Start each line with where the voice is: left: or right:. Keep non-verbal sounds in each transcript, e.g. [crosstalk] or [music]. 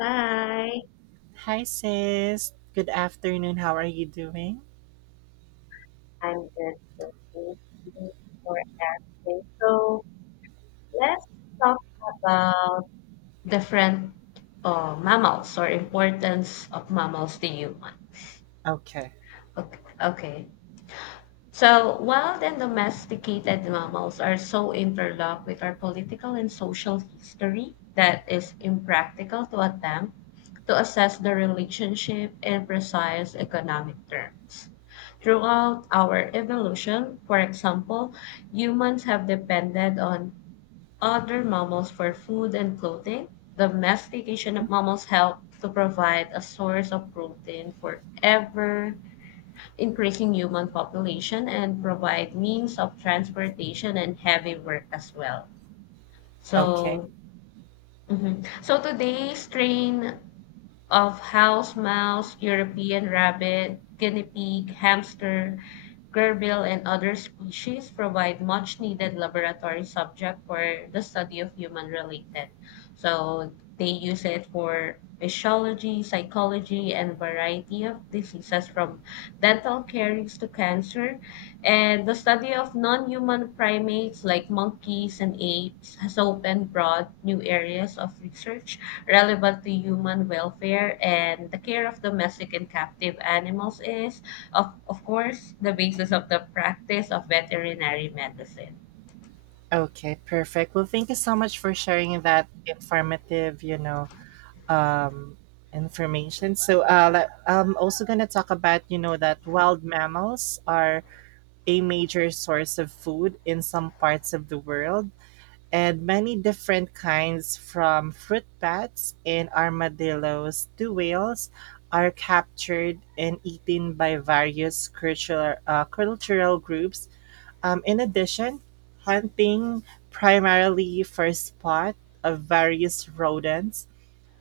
left: Hi,
right: Hi, sis. Good afternoon. How are you doing?
left: I'm good. So thank you for asking. So let's talk about different mammals or importance of mammals to human.
right: Okay.
left: Okay. Okay. So, wild and domesticated mammals are so interlocked with our political and social history that it's impractical to attempt to assess the relationship in precise economic terms. Throughout our evolution, for example, humans have depended on other mammals for food and clothing. Domestication of mammals helped to provide a source of protein for ever increasing human population and provide means of transportation and heavy work as well.
right: Okay.
left: So, mhm. so today's train of house mouse, European rabbit, guinea pig, hamster, gerbil, and other species provide much needed laboratory subject for the study of human related. So they use it for physiology, psychology, and variety of diseases from dental caries to cancer. And the study of non-human primates like monkeys and apes has opened broad new areas of research relevant to human welfare, and the care of domestic and captive animals is, of course, the basis of the practice of veterinary medicine.
right: Okay. Perfect. Well, thank you so much for sharing that informativeum, information. So, I'm also going to talk about that wild mammals are a major source of food in some parts of the world, and many different kinds, from fruit bats and armadillos to whales, are captured and eaten by various cultural groups. In addition, hunting primarily for sport of various rodents,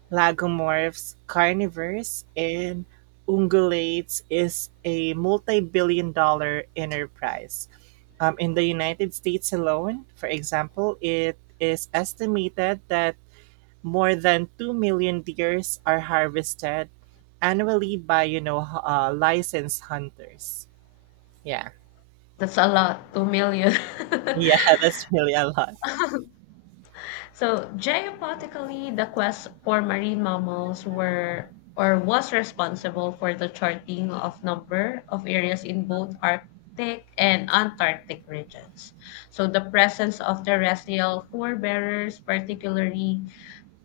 right: lagomorphs, carnivores, and ungulates is a multi-billion dollar enterprise. In the United States alone, for example, it is estimated that more than 2 million deers are harvested annually by licensed hunters. Yeah.
left: That's a lot, 2 million.
right: Yeah, [laughs] that's really a lot.
left: [laughs] So, geopolitically, the quest for marine mammals were or was responsible for the charting of number of areas in both Arctic and Antarctic regions. So the presence of terrestrial forebearers, particularly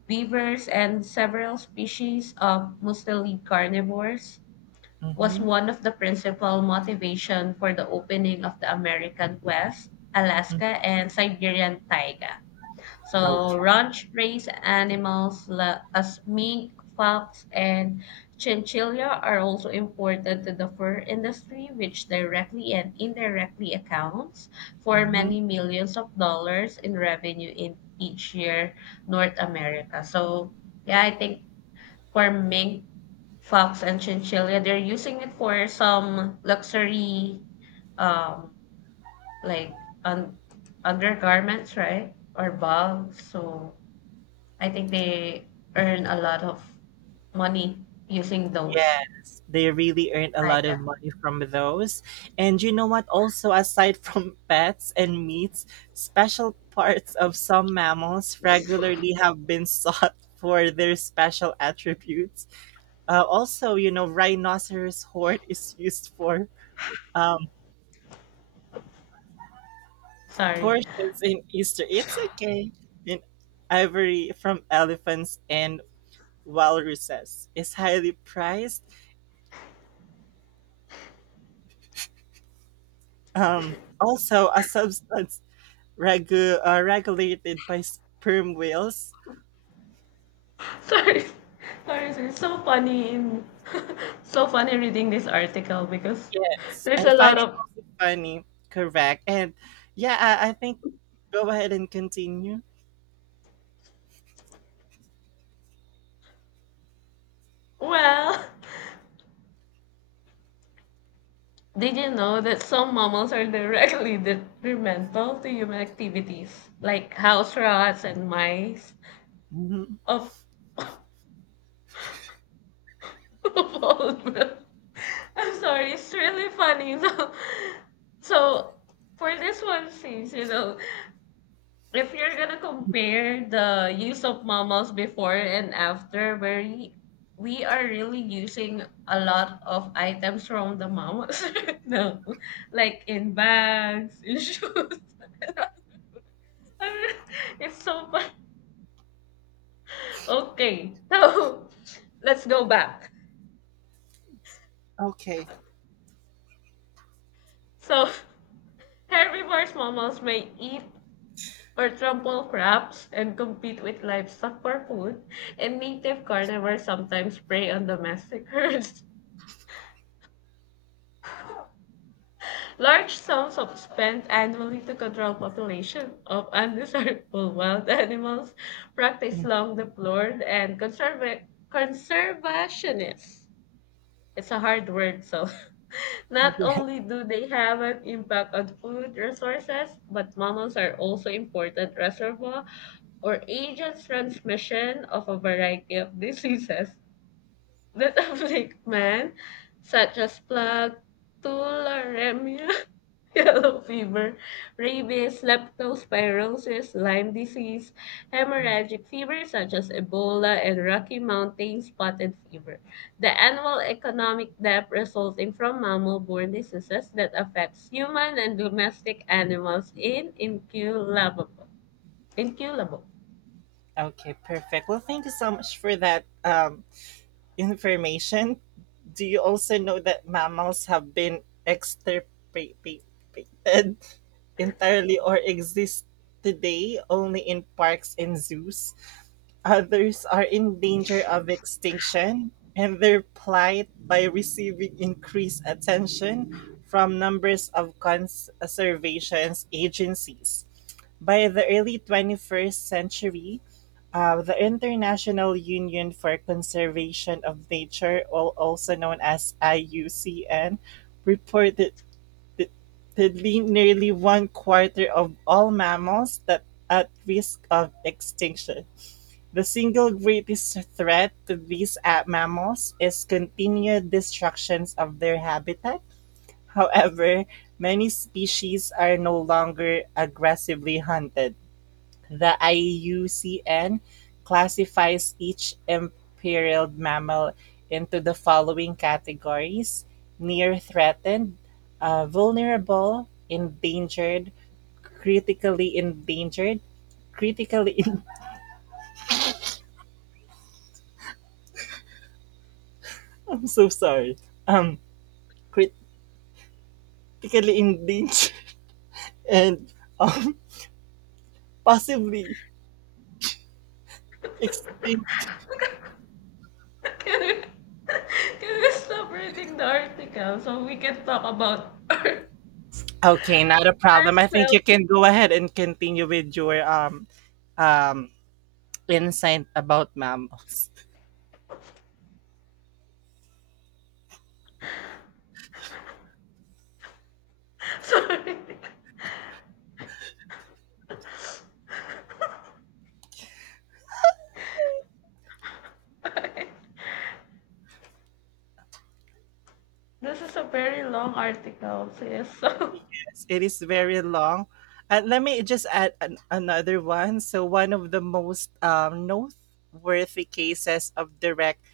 left: beavers and several species of mostly carnivores, was
right: Mm-hmm.
left: one of the principal motivation for the opening of the American West, Alaska, and Siberian taiga. So
right: Okay.
left: ranch raised animals as mink, fox, and chinchilla are also important to the fur industry, which directly and indirectly accounts for
right: Mm-hmm.
left: many millions of dollars in revenue in each year North America. So yeah, I think for mink, fox, and chinchilla, they're using it for some luxury, um, like un- undergarments, right, or bags. So I think they earn a lot of money using those
right: Yes, they really earn a lot of
left: items.
right: money from those. And you know what? Also, aside from [laughs] pets and meats, special parts of some mammals regularly have been [laughs] sought for their special attributes. Also, rhinoceros horn is used for um,
left: Sorry,
right: portions in Easter. It's okay. In ivory from elephants and walruses is highly prized. Also, a substance regulated by sperm whales.
left: [laughs] sorry, sorry, sir. It's so funny, [laughs] so funny reading this article because
right: Yes,
left: there's
right: I
left: a
right: find
left: lot
right: it
left: of.
right: also funny. Correct. And yeah, I think, go ahead and continue.
left: Well, [laughs] did you know that some mammals are directly [laughs] detrimental to human activities, like house rats and mice?
right: Mhm.
left: Of, [laughs] of all, [laughs] I'm sorry, it's really funny. [laughs] So, for this one, since you know if you're gonna compare the use of mammals before and after, where we are really using a lot of items from the mammals, [laughs] no, like in bags, in shoes. [laughs] It's so fun. Okay, so let's go back.
right: Okay.
left: So herbivores mammals may eat or trample crops and compete with livestock for food, and native carnivores sometimes prey on domestic herds. Large sums of spent annually to control population of undesirable [laughs] wild animals, practice long deplored, and conservationists. It's a hard word. So [laughs] not only do they have an impact on food resources, but mammals are also important reservoir or agents transmission of a variety of diseases that African man, such as plague, tularemia, [laughs] yellow fever, rabies, leptospirosis, Lyme disease, hemorrhagic fever such as Ebola, and Rocky Mountain spotted fever. The annual economic death resulting from mammal-borne diseases that affects human and domestic animals in inculable. Inculable.
right: Okay, perfect. Well, thank you so much for that information. Do you also know that mammals have been extirpated [laughs] entirely or exist today only in parks and zoos? Others are in danger of extinction, and their plight by receiving increased attention from numbers of conservation agencies. By the early 21st century, the International Union for Conservation of Nature, also known as IUCN, reported that nearly one quarter of all mammals that at risk of extinction. The single greatest threat to these mammals is continued destructions of their habitat; however, many species are no longer aggressively hunted. The IUCN classifies each imperiled mammal into the following categories: near threatened, vulnerable, endangered, critically [laughs] I'm so sorry. Um, crit- Critically endangered [laughs] and um, possibly extinct.
left: Can we, [laughs] can we stop reading the article so we can talk about [laughs]
right: Okay, not a problem. I think you
left: ourselves?
right: can go ahead and continue with your um insight about mammals.
left: [laughs] Sorry. This is a very long article. So, yes, so
right: [laughs] It is very long. And let me just add another one. So one of the most noteworthy cases of direct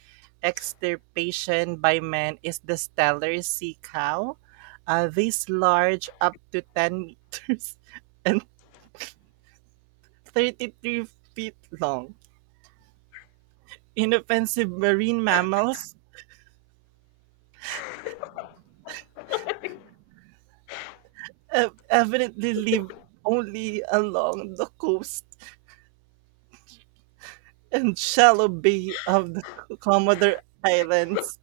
right: extirpation by man is the stellar sea cow. This large, up to 10 meters, [laughs] and 33 feet long. Inoffensive marine mammals evidently live only along the coast and shallow bay of the Commodore Islands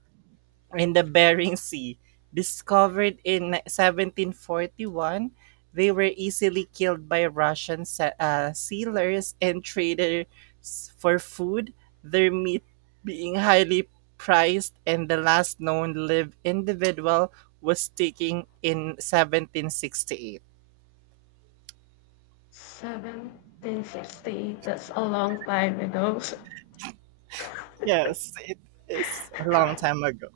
right: in the Bering Sea. Discovered in 1741, they were easily killed by Russian sailors and traders for food, their meat being highly prized, and the last known live individual was taken in 1768.
left: 1768, [laughs] that's a long time ago. [laughs]
right: Yes, it is a long time ago.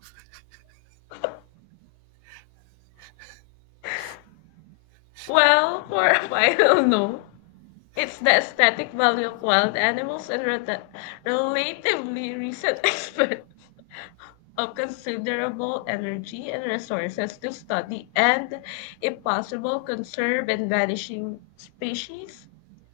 left: Well, for a final note, [laughs] it's the aesthetic value of wild animals and relatively recent [laughs] experiment of considerable energy and resources to study and, if possible, conserve and vanishing species,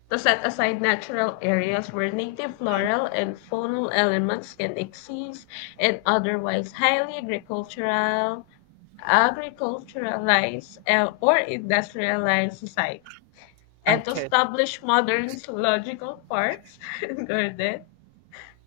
left: to set aside natural areas where native floral and faunal elements can exist and otherwise highly agriculturalized or industrialized society, and to
right: Okay.
left: establish modern zoological parks [laughs] and gardens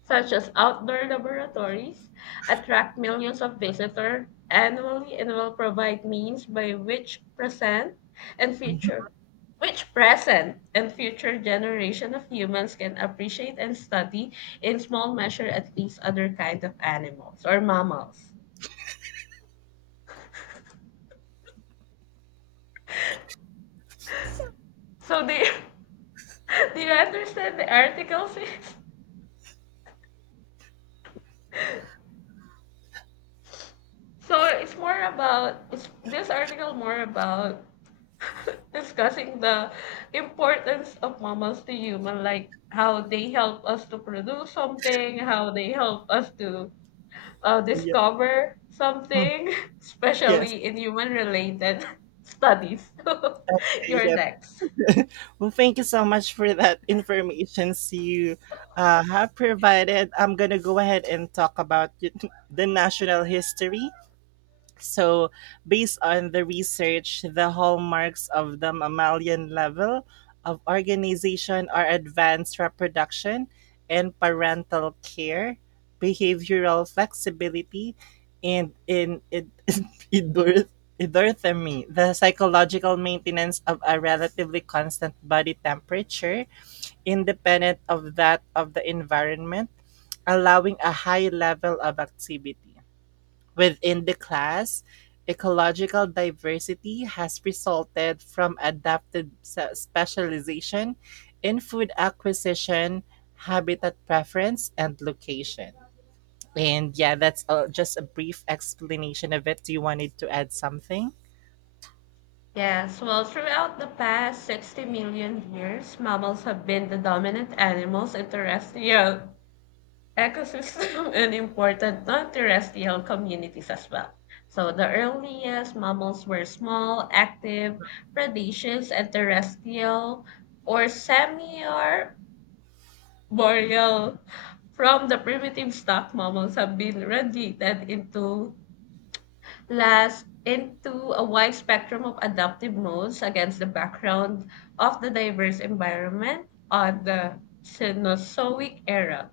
left: such as outdoor laboratories, attract millions of visitors annually and will provide means by which and future present and future generation of humans can appreciate and study in small measure at least other kind of animals or mammals. So do you, [laughs] do you understand the article, sis? [laughs] So it's more about this article more about discussing the importance of mammals to human, like how they help us to produce something, how they help us to
right: Yeah.
left: discover
right: Mm.
left: something, [laughs]
right: Yes.
left: especially in human related [laughs] studies. [laughs] You're
right: Yeah.
left: next.
right: [laughs] Well, thank you so much for that information you have provided. I'm going to go ahead and talk about [laughs] the national history. So, based on the research, the hallmarks of the mammalian level of organization are advanced reproduction and parental care, behavioral flexibility, and [laughs] endor- endorphemy, the psychological maintenance of a relatively constant body temperature, independent of that of the environment, allowing a high level of activity. Within the class, ecological diversity has resulted from adapted specialization in food acquisition, habitat preference, and location. And yeah, that's just a brief explanation of it. Do you wanted to add something?
left: Yes, well, throughout the past 60 million years, mammals have been the dominant animals in terrestrial ecosystem [laughs] and important non-terrestrial communities as well. So the earliest mammals were small, active, predaceous, and terrestrial or semi-arboreal. From the primitive stock, mammals have been radiated into a wide spectrum of adaptive modes against the background of the diverse environment of the Cenozoic era.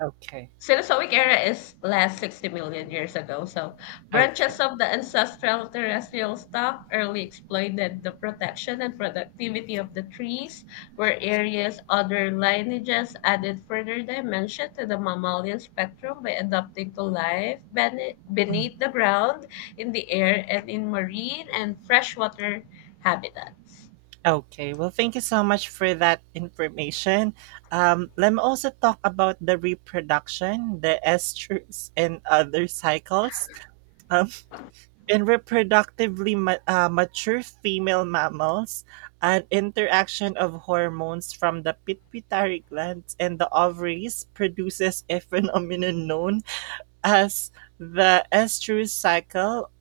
right: Okay.
left: Cenozoic era is last 60 million years ago, so
right: Okay.
left: branches of the ancestral terrestrial stock early exploited the protection and productivity of the trees, where areas other lineages added further dimension to the mammalian spectrum by adapting to life beneath the
right: Mm.
left: ground, in the air, and in marine and freshwater habitats.
right: Okay. Well, thank you so much for that information. Let me also talk about the reproduction, the estrus, and other cycles. Um, In reproductively mature female mammals, an interaction of hormones from the pituitary glands and the ovaries produces a phenomenon known as the estrous cycle,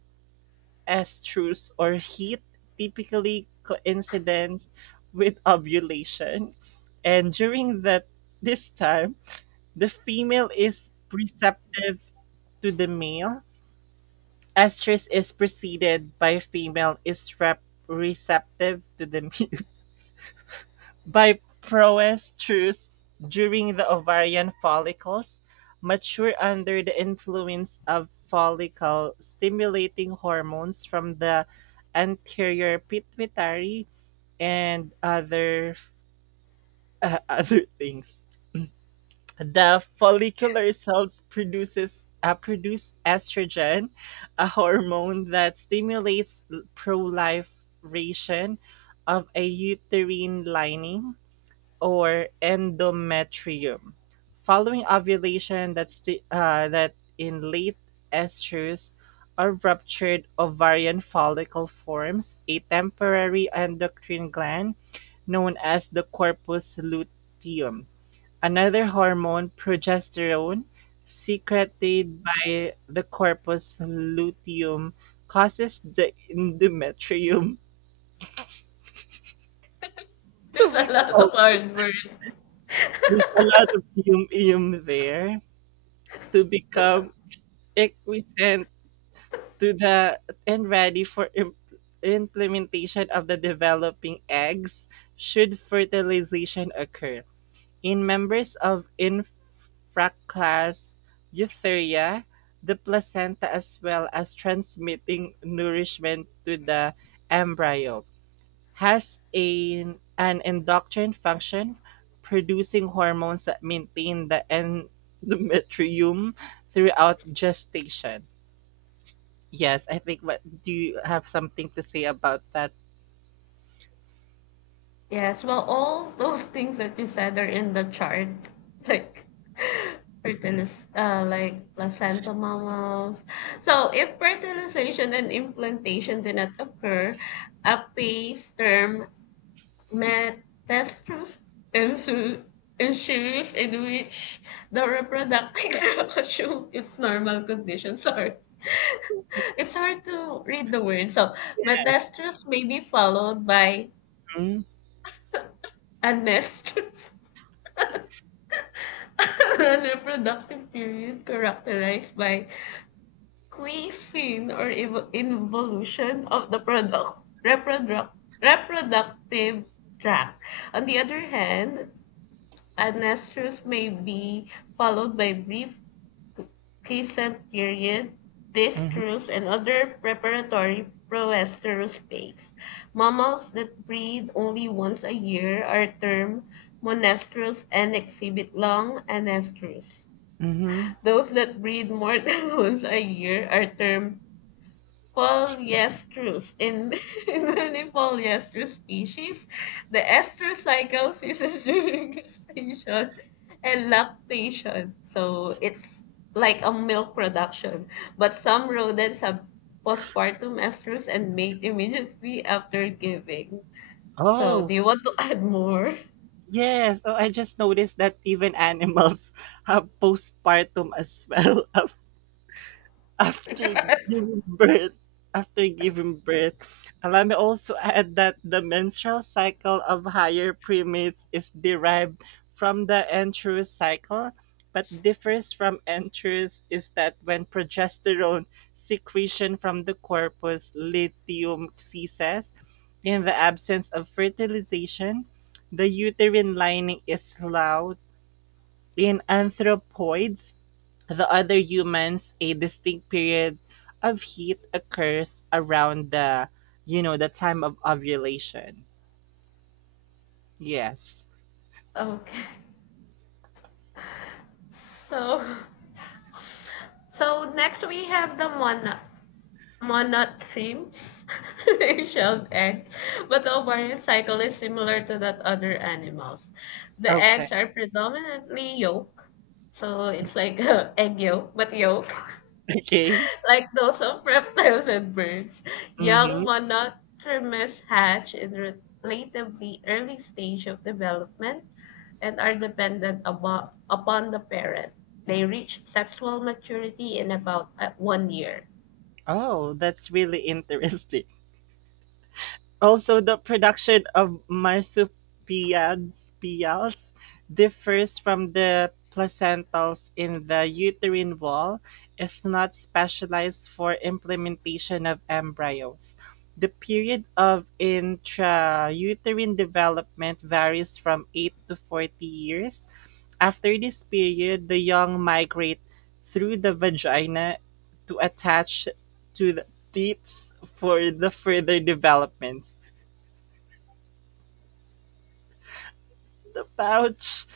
right: estrus or heat, typically coincides with ovulation. And during that this time, the female is receptive to the male estrus is preceded by female is receptive to the [laughs] by proestrus during the ovarian follicles mature under the influence of follicle stimulating hormones from the anterior pituitary and other [laughs] other things. The follicular cells produce estrogen, a hormone that stimulates proliferation of a uterine lining or endometrium. Following ovulation, that in late estrus or ruptured ovarian follicle forms a temporary endocrine gland known as the corpus luteum. Another hormone, progesterone, secreted by the corpus luteum, causes the endometrium
left: [laughs]
right: to
left: There's a lot
right: become,
left: of hard work. [laughs]
right: there's a lot of yum yum there, to become equiescent to the, and ready for implementation of the developing eggs should fertilization occur. In members of infraclass Eutheria, the placenta, as well as transmitting nourishment to the embryo, has an endocrine function producing hormones that maintain the endometrium throughout gestation. Yes, I think, what do you have, something to say about that?
left: Yes, well, all those things that you said are in the chart, [laughs] like fertilis like placenta mammals. So, if fertilization and implantation did not occur, a phase term metastasis ensu- ensues in which the reproductive [laughs] assume its normal condition. Sorry, it's hard to read the word. So, metastasis may be followed by
right: Mm-hmm.
left: a nest. [laughs] [laughs] A reproductive period characterized by quiescence or involution of the reproductive tract. On the other hand, anestrus may be followed by brief quiescent period, distrus, and other preparatory proestrous phase. Mammals that breed only once a year are termed monestrous and exhibit long anestrus.
right: Mm-hmm.
left: Those that breed more [laughs] than once a year are termed polyestrous. In, [laughs] in many polyestrous species, the ester cycle ceases [laughs] during gestation and lactation. So it's like a milk production. But some rodents have postpartum estrus and mate immediately after giving. So
right: Oh.
left: do you want to add more? [laughs]
right: Yes, so I just noticed that even animals [laughs] have postpartum as well [laughs] after giving birth, after giving birth, allow me also add that the menstrual cycle of higher primates is derived from the androus cycle but differs from androus is that when progesterone secretion from the corpus luteum ceases in the absence of fertilization the uterine lining is loud in anthropoids, the other humans, a distinct period of heat occurs around the time of ovulation. Yes.
left: Okay. So so next we have the mono monad themes, [laughs] shelled eggs, but the ovarian cycle is similar to that other animals. The
right: Okay.
left: eggs
right: [laughs]
left: are predominantly yolk, so it's like [laughs] egg yolk, but yolk,
right: Okay.
left: [laughs] like those of reptiles and birds.
right: Mm-hmm.
left: Young monotremes hatch in relatively early stage of development and are dependent upon the parent. They reach sexual maturity in about one year.
right: Oh, that's really [laughs] interesting. Also, the production of marsupials differs from the placentals in the uterine wall is not specialized for implementation of embryos. The period of intrauterine development varies from 8 to 40 years. After this period, the young migrate through the vagina to attach to the teats for the further development. The pouch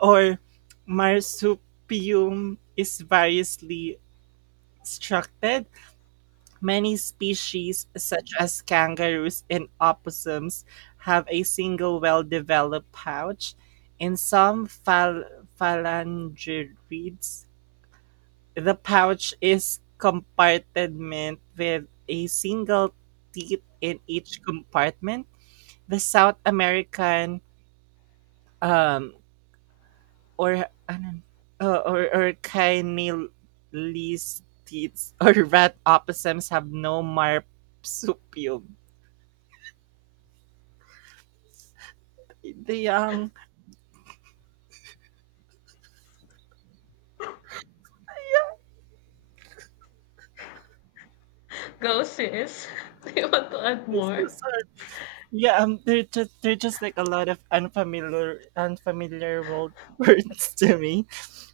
right: or marsupium is variously structured. Many species, such as kangaroos and opossums, have a single well developed pouch. In some phalangerids, the pouch is compartment with a single teeth in each compartment. The South American um, or ano, or Caenylistids or rat opossums have no marsupium. The young,
left: Go, sis. [laughs] Do you want to add
right: this
left: more?
right: is our- yeah, they're just like a lot of unfamiliar world [laughs] words to me.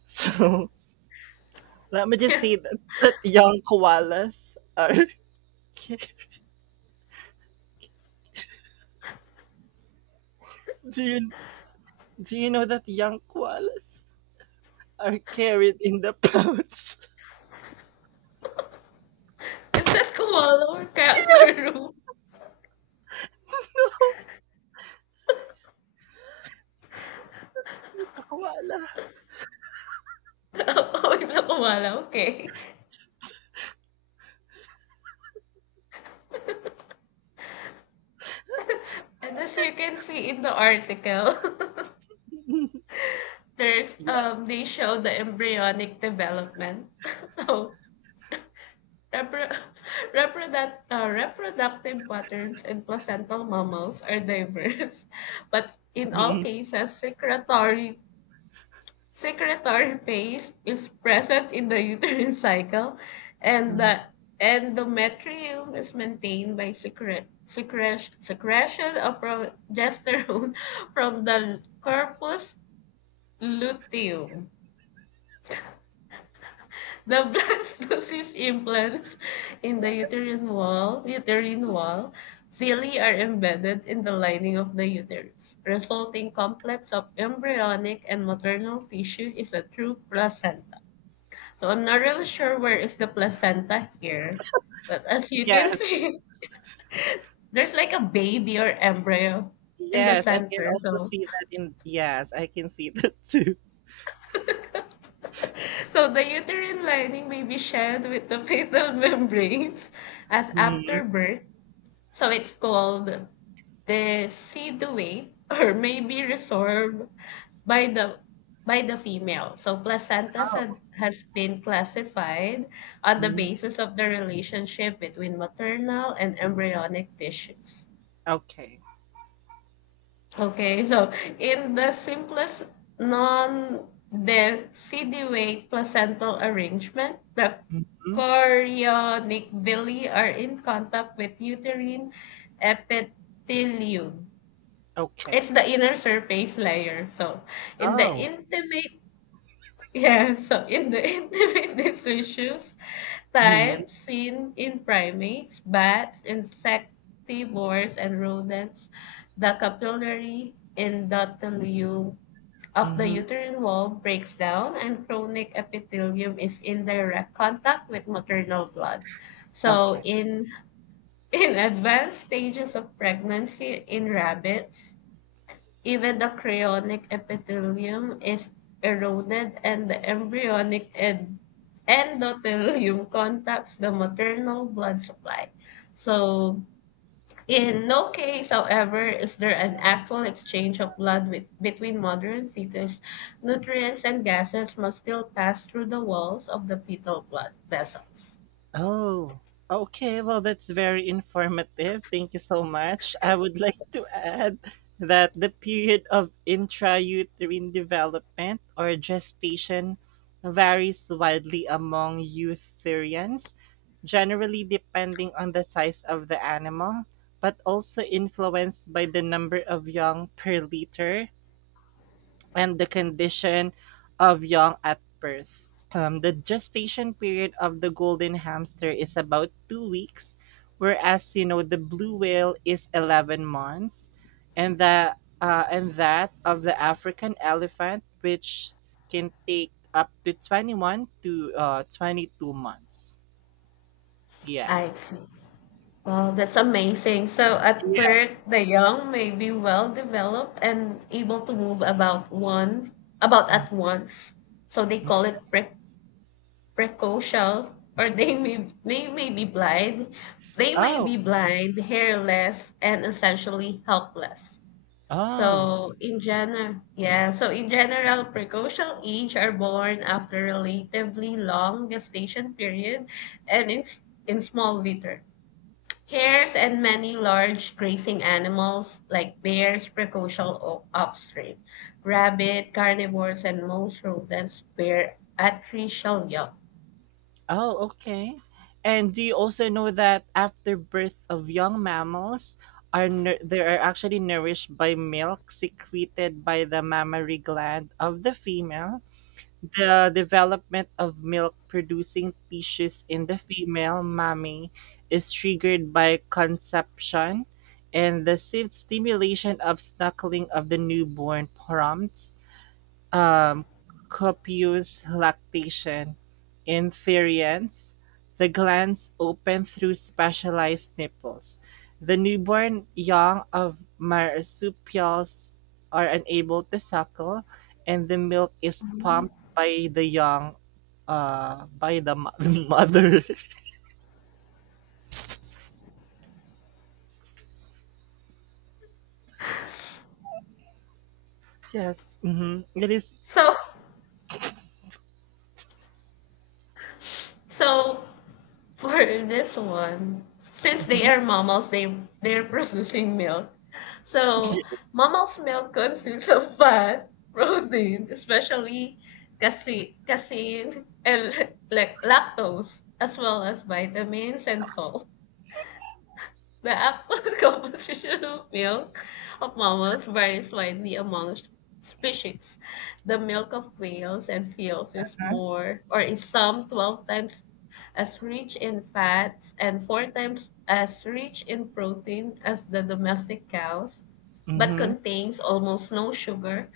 right: So let me
left: [laughs]
right: just
left: Yeah,
right: say that young koalas ca- [laughs] do you do you know that young koalas are carried in the pouch?
left: is that koala or kangaroo?
right: [laughs] It's a koala.
left: [laughs] Oh, it's a koala. Okay. And as you can see in the article, [laughs]
right: [laughs]
left: there's
right: Yes.
left: they show the embryonic development. [laughs] So repro- [laughs] reproductive patterns in placental mammals are diverse, [laughs] but in all
right: Mhm,
left: cases, secretory. Secretory phase is present in the [laughs] uterine cycle, and the
right: mhm.
left: endometrium is maintained by secretion of progesterone [laughs] from the corpus luteum. The [laughs] blastocyst implants in the uterine wall, villi are embedded in the lining of the uterus. Resulting complex of embryonic and maternal tissue is a true placenta. So I'm not really sure where is the placenta here, but as you can [laughs]
right: Yes,
left: see, there's like a baby or embryo in the
right: yes, I can
left: center.
right: also
left: So,
right: see that in yes, I can see [laughs] that too.
left: so the uterine lining may be shed with the fetal [laughs] membranes as after
right: Mhm.
left: birth. So it's called the seedway, [laughs] or may be resorbed by the by the female. So placentas
right: Oh,
left: has been classified on the
right: mhm.
left: basis of the relationship between maternal and embryonic tissues.
right: Okay.
left: Okay, so in the simplest non-deciduate placental arrangement, the
right: Mhm.
left: chorionic villi are in contact with uterine epithelium.
right: Okay.
left: It's the inner surface layer. So in the
right: Oh.
left: intimate [laughs] yeah, so in the [laughs] intimate issues,
right: Mhm,
left: types seen in primates, bats, insectivores, and rodents, the capillary endothelium of the
right: mhm.
left: uterine wall breaks down, and chronic epithelium is in direct contact with maternal blood. So,
right: Okay.
left: in [laughs] in advanced stages of pregnancy in rabbits, even the chorionic epithelium is eroded and the embryonic endothelium contacts the maternal blood supply. So, in no case, however, is there an actual exchange of blood between mother and fetus. Nutrients and gases must still pass through the walls of the fetal blood vessels.
right: Oh, okay. Well, that's very informative. Thank you so much. I would [laughs] like to add that the period of intrauterine development or gestation varies widely among eutherians, generally depending on the size of the animal, but also influenced by the number of young per liter and the condition of young at birth. The gestation period of the golden hamster is about 2 weeks, whereas you know the blue whale is 11 months, and the and that of the African elephant, which can take up to 21 to 22 months. Yeah.
left: I see. Wow, that's amazing. So at
right: Yeah.
left: birth, the young may be well developed and able to move about one about
right: Mm.
left: at once. So they call it precocial, or they may be blind. They may
right: Oh.
left: be blind, hairless, and essentially helpless.
right: Oh.
left: So in general, yeah. So in general, precocial age are born after relatively long gestation period, and in small litter. Hares and many large grazing animals like bears, precocial offspring, rabbit, carnivores, and most rodents bear artificial young.
right: Oh, okay. And do you also know that after birth of young mammals are they are actually nourished by milk secreted by the mammary gland of the female. The development of milk producing tissues in the female mammy is triggered by conception and the stimulation of snuggling of the newborn prompts um, copious lactation. In therians, the glands open through specialized nipples. The newborn young of marsupials are unable to suckle, and the milk is
left: Mhm.
right: pumped by the young, uh, by the mo- [laughs] mother. Yes, mm-hmm.
left: So, so, for this one, since
right: Mhm.
left: they are mammals, they're producing milk. So
right: [laughs]
left: mammals' milk consists of fat, protein, especially casein, and [laughs] like lactose, as well as vitamins and salt. The actual [laughs] composition of milk of mammals varies widely among species. The milk of whales and seals is more, or is some 12 times as rich in fats and four times as rich in protein as the domestic cows, but
right: Mhm.
left: contains almost no sugar.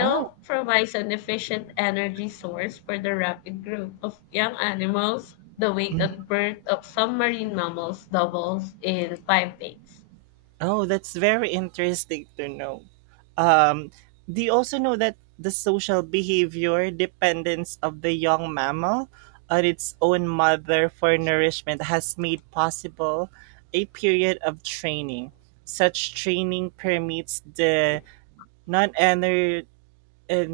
right: Oh.
left: provides an efficient energy source for the rapid growth of young animals. The weight at birth of some marine mammals doubles in 5 days.
right: Oh, that's very interesting to know. Um, do you also know that the social behavior dependence of the young mammal on its own mother for nourishment has made possible a period of training? Such training permits the non-ener- uh,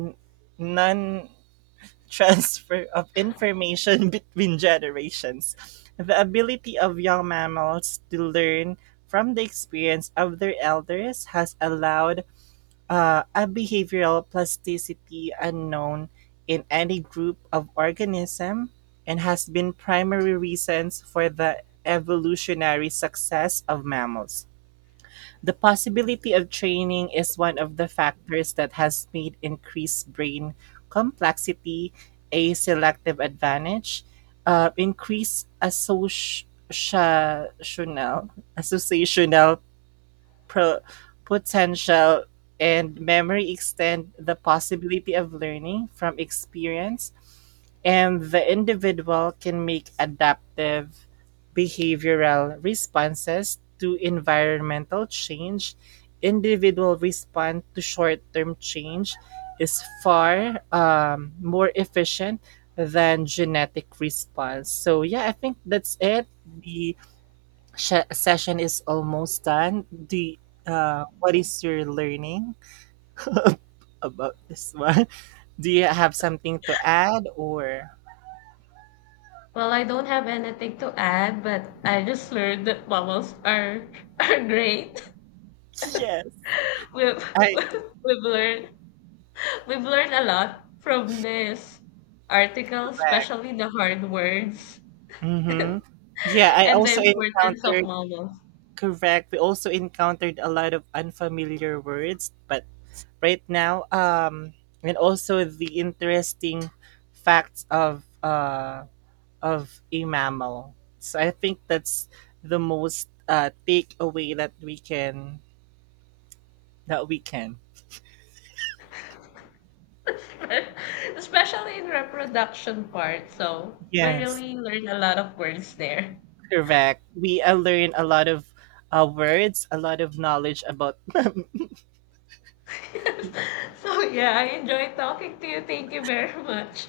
right: non transfer of information [laughs] between generations. The ability of young mammals to learn from the experience of their elders has allowed a behavioral plasticity unknown in any group of organism and has been primary reasons for the evolutionary success of mammals. The possibility of training is one of the factors that has made increased brain complexity a selective advantage. Increased associational, associational pro- potential and memory extend the possibility of learning from experience, and the individual can make adaptive behavioral responses to environmental change. Individual response to short term change is far more efficient than genetic response. So, yeah, I think that's it. The session is almost done. What is your learning [laughs] about this one? [laughs] Do you have something to add or?
left: Well, I don't have anything to add, but I just learned that mammals are [laughs] are great.
right: Yes,
left: [laughs] We've
right: I.
left: [laughs] we've learned we've learned a lot from this article,
right: Correct.
left: especially the hard words
right: Mm-hmm. Yeah,
left: [laughs]
right: I
left: and the
right: also
left: importance of
right: encountered.
left: mammals.
right: Correct. We also encountered a lot of unfamiliar words, but right now, and also the interesting facts of a mammal. So I think that's the most takeaway that we can that we can.
left: [laughs] Especially in reproduction part. So we
right: Yes,
left: really learned a lot of words there.
right: correct. We learn a lot of words, a lot of knowledge about
left: [laughs] So yeah, I enjoyed talking to you. Thank you very much.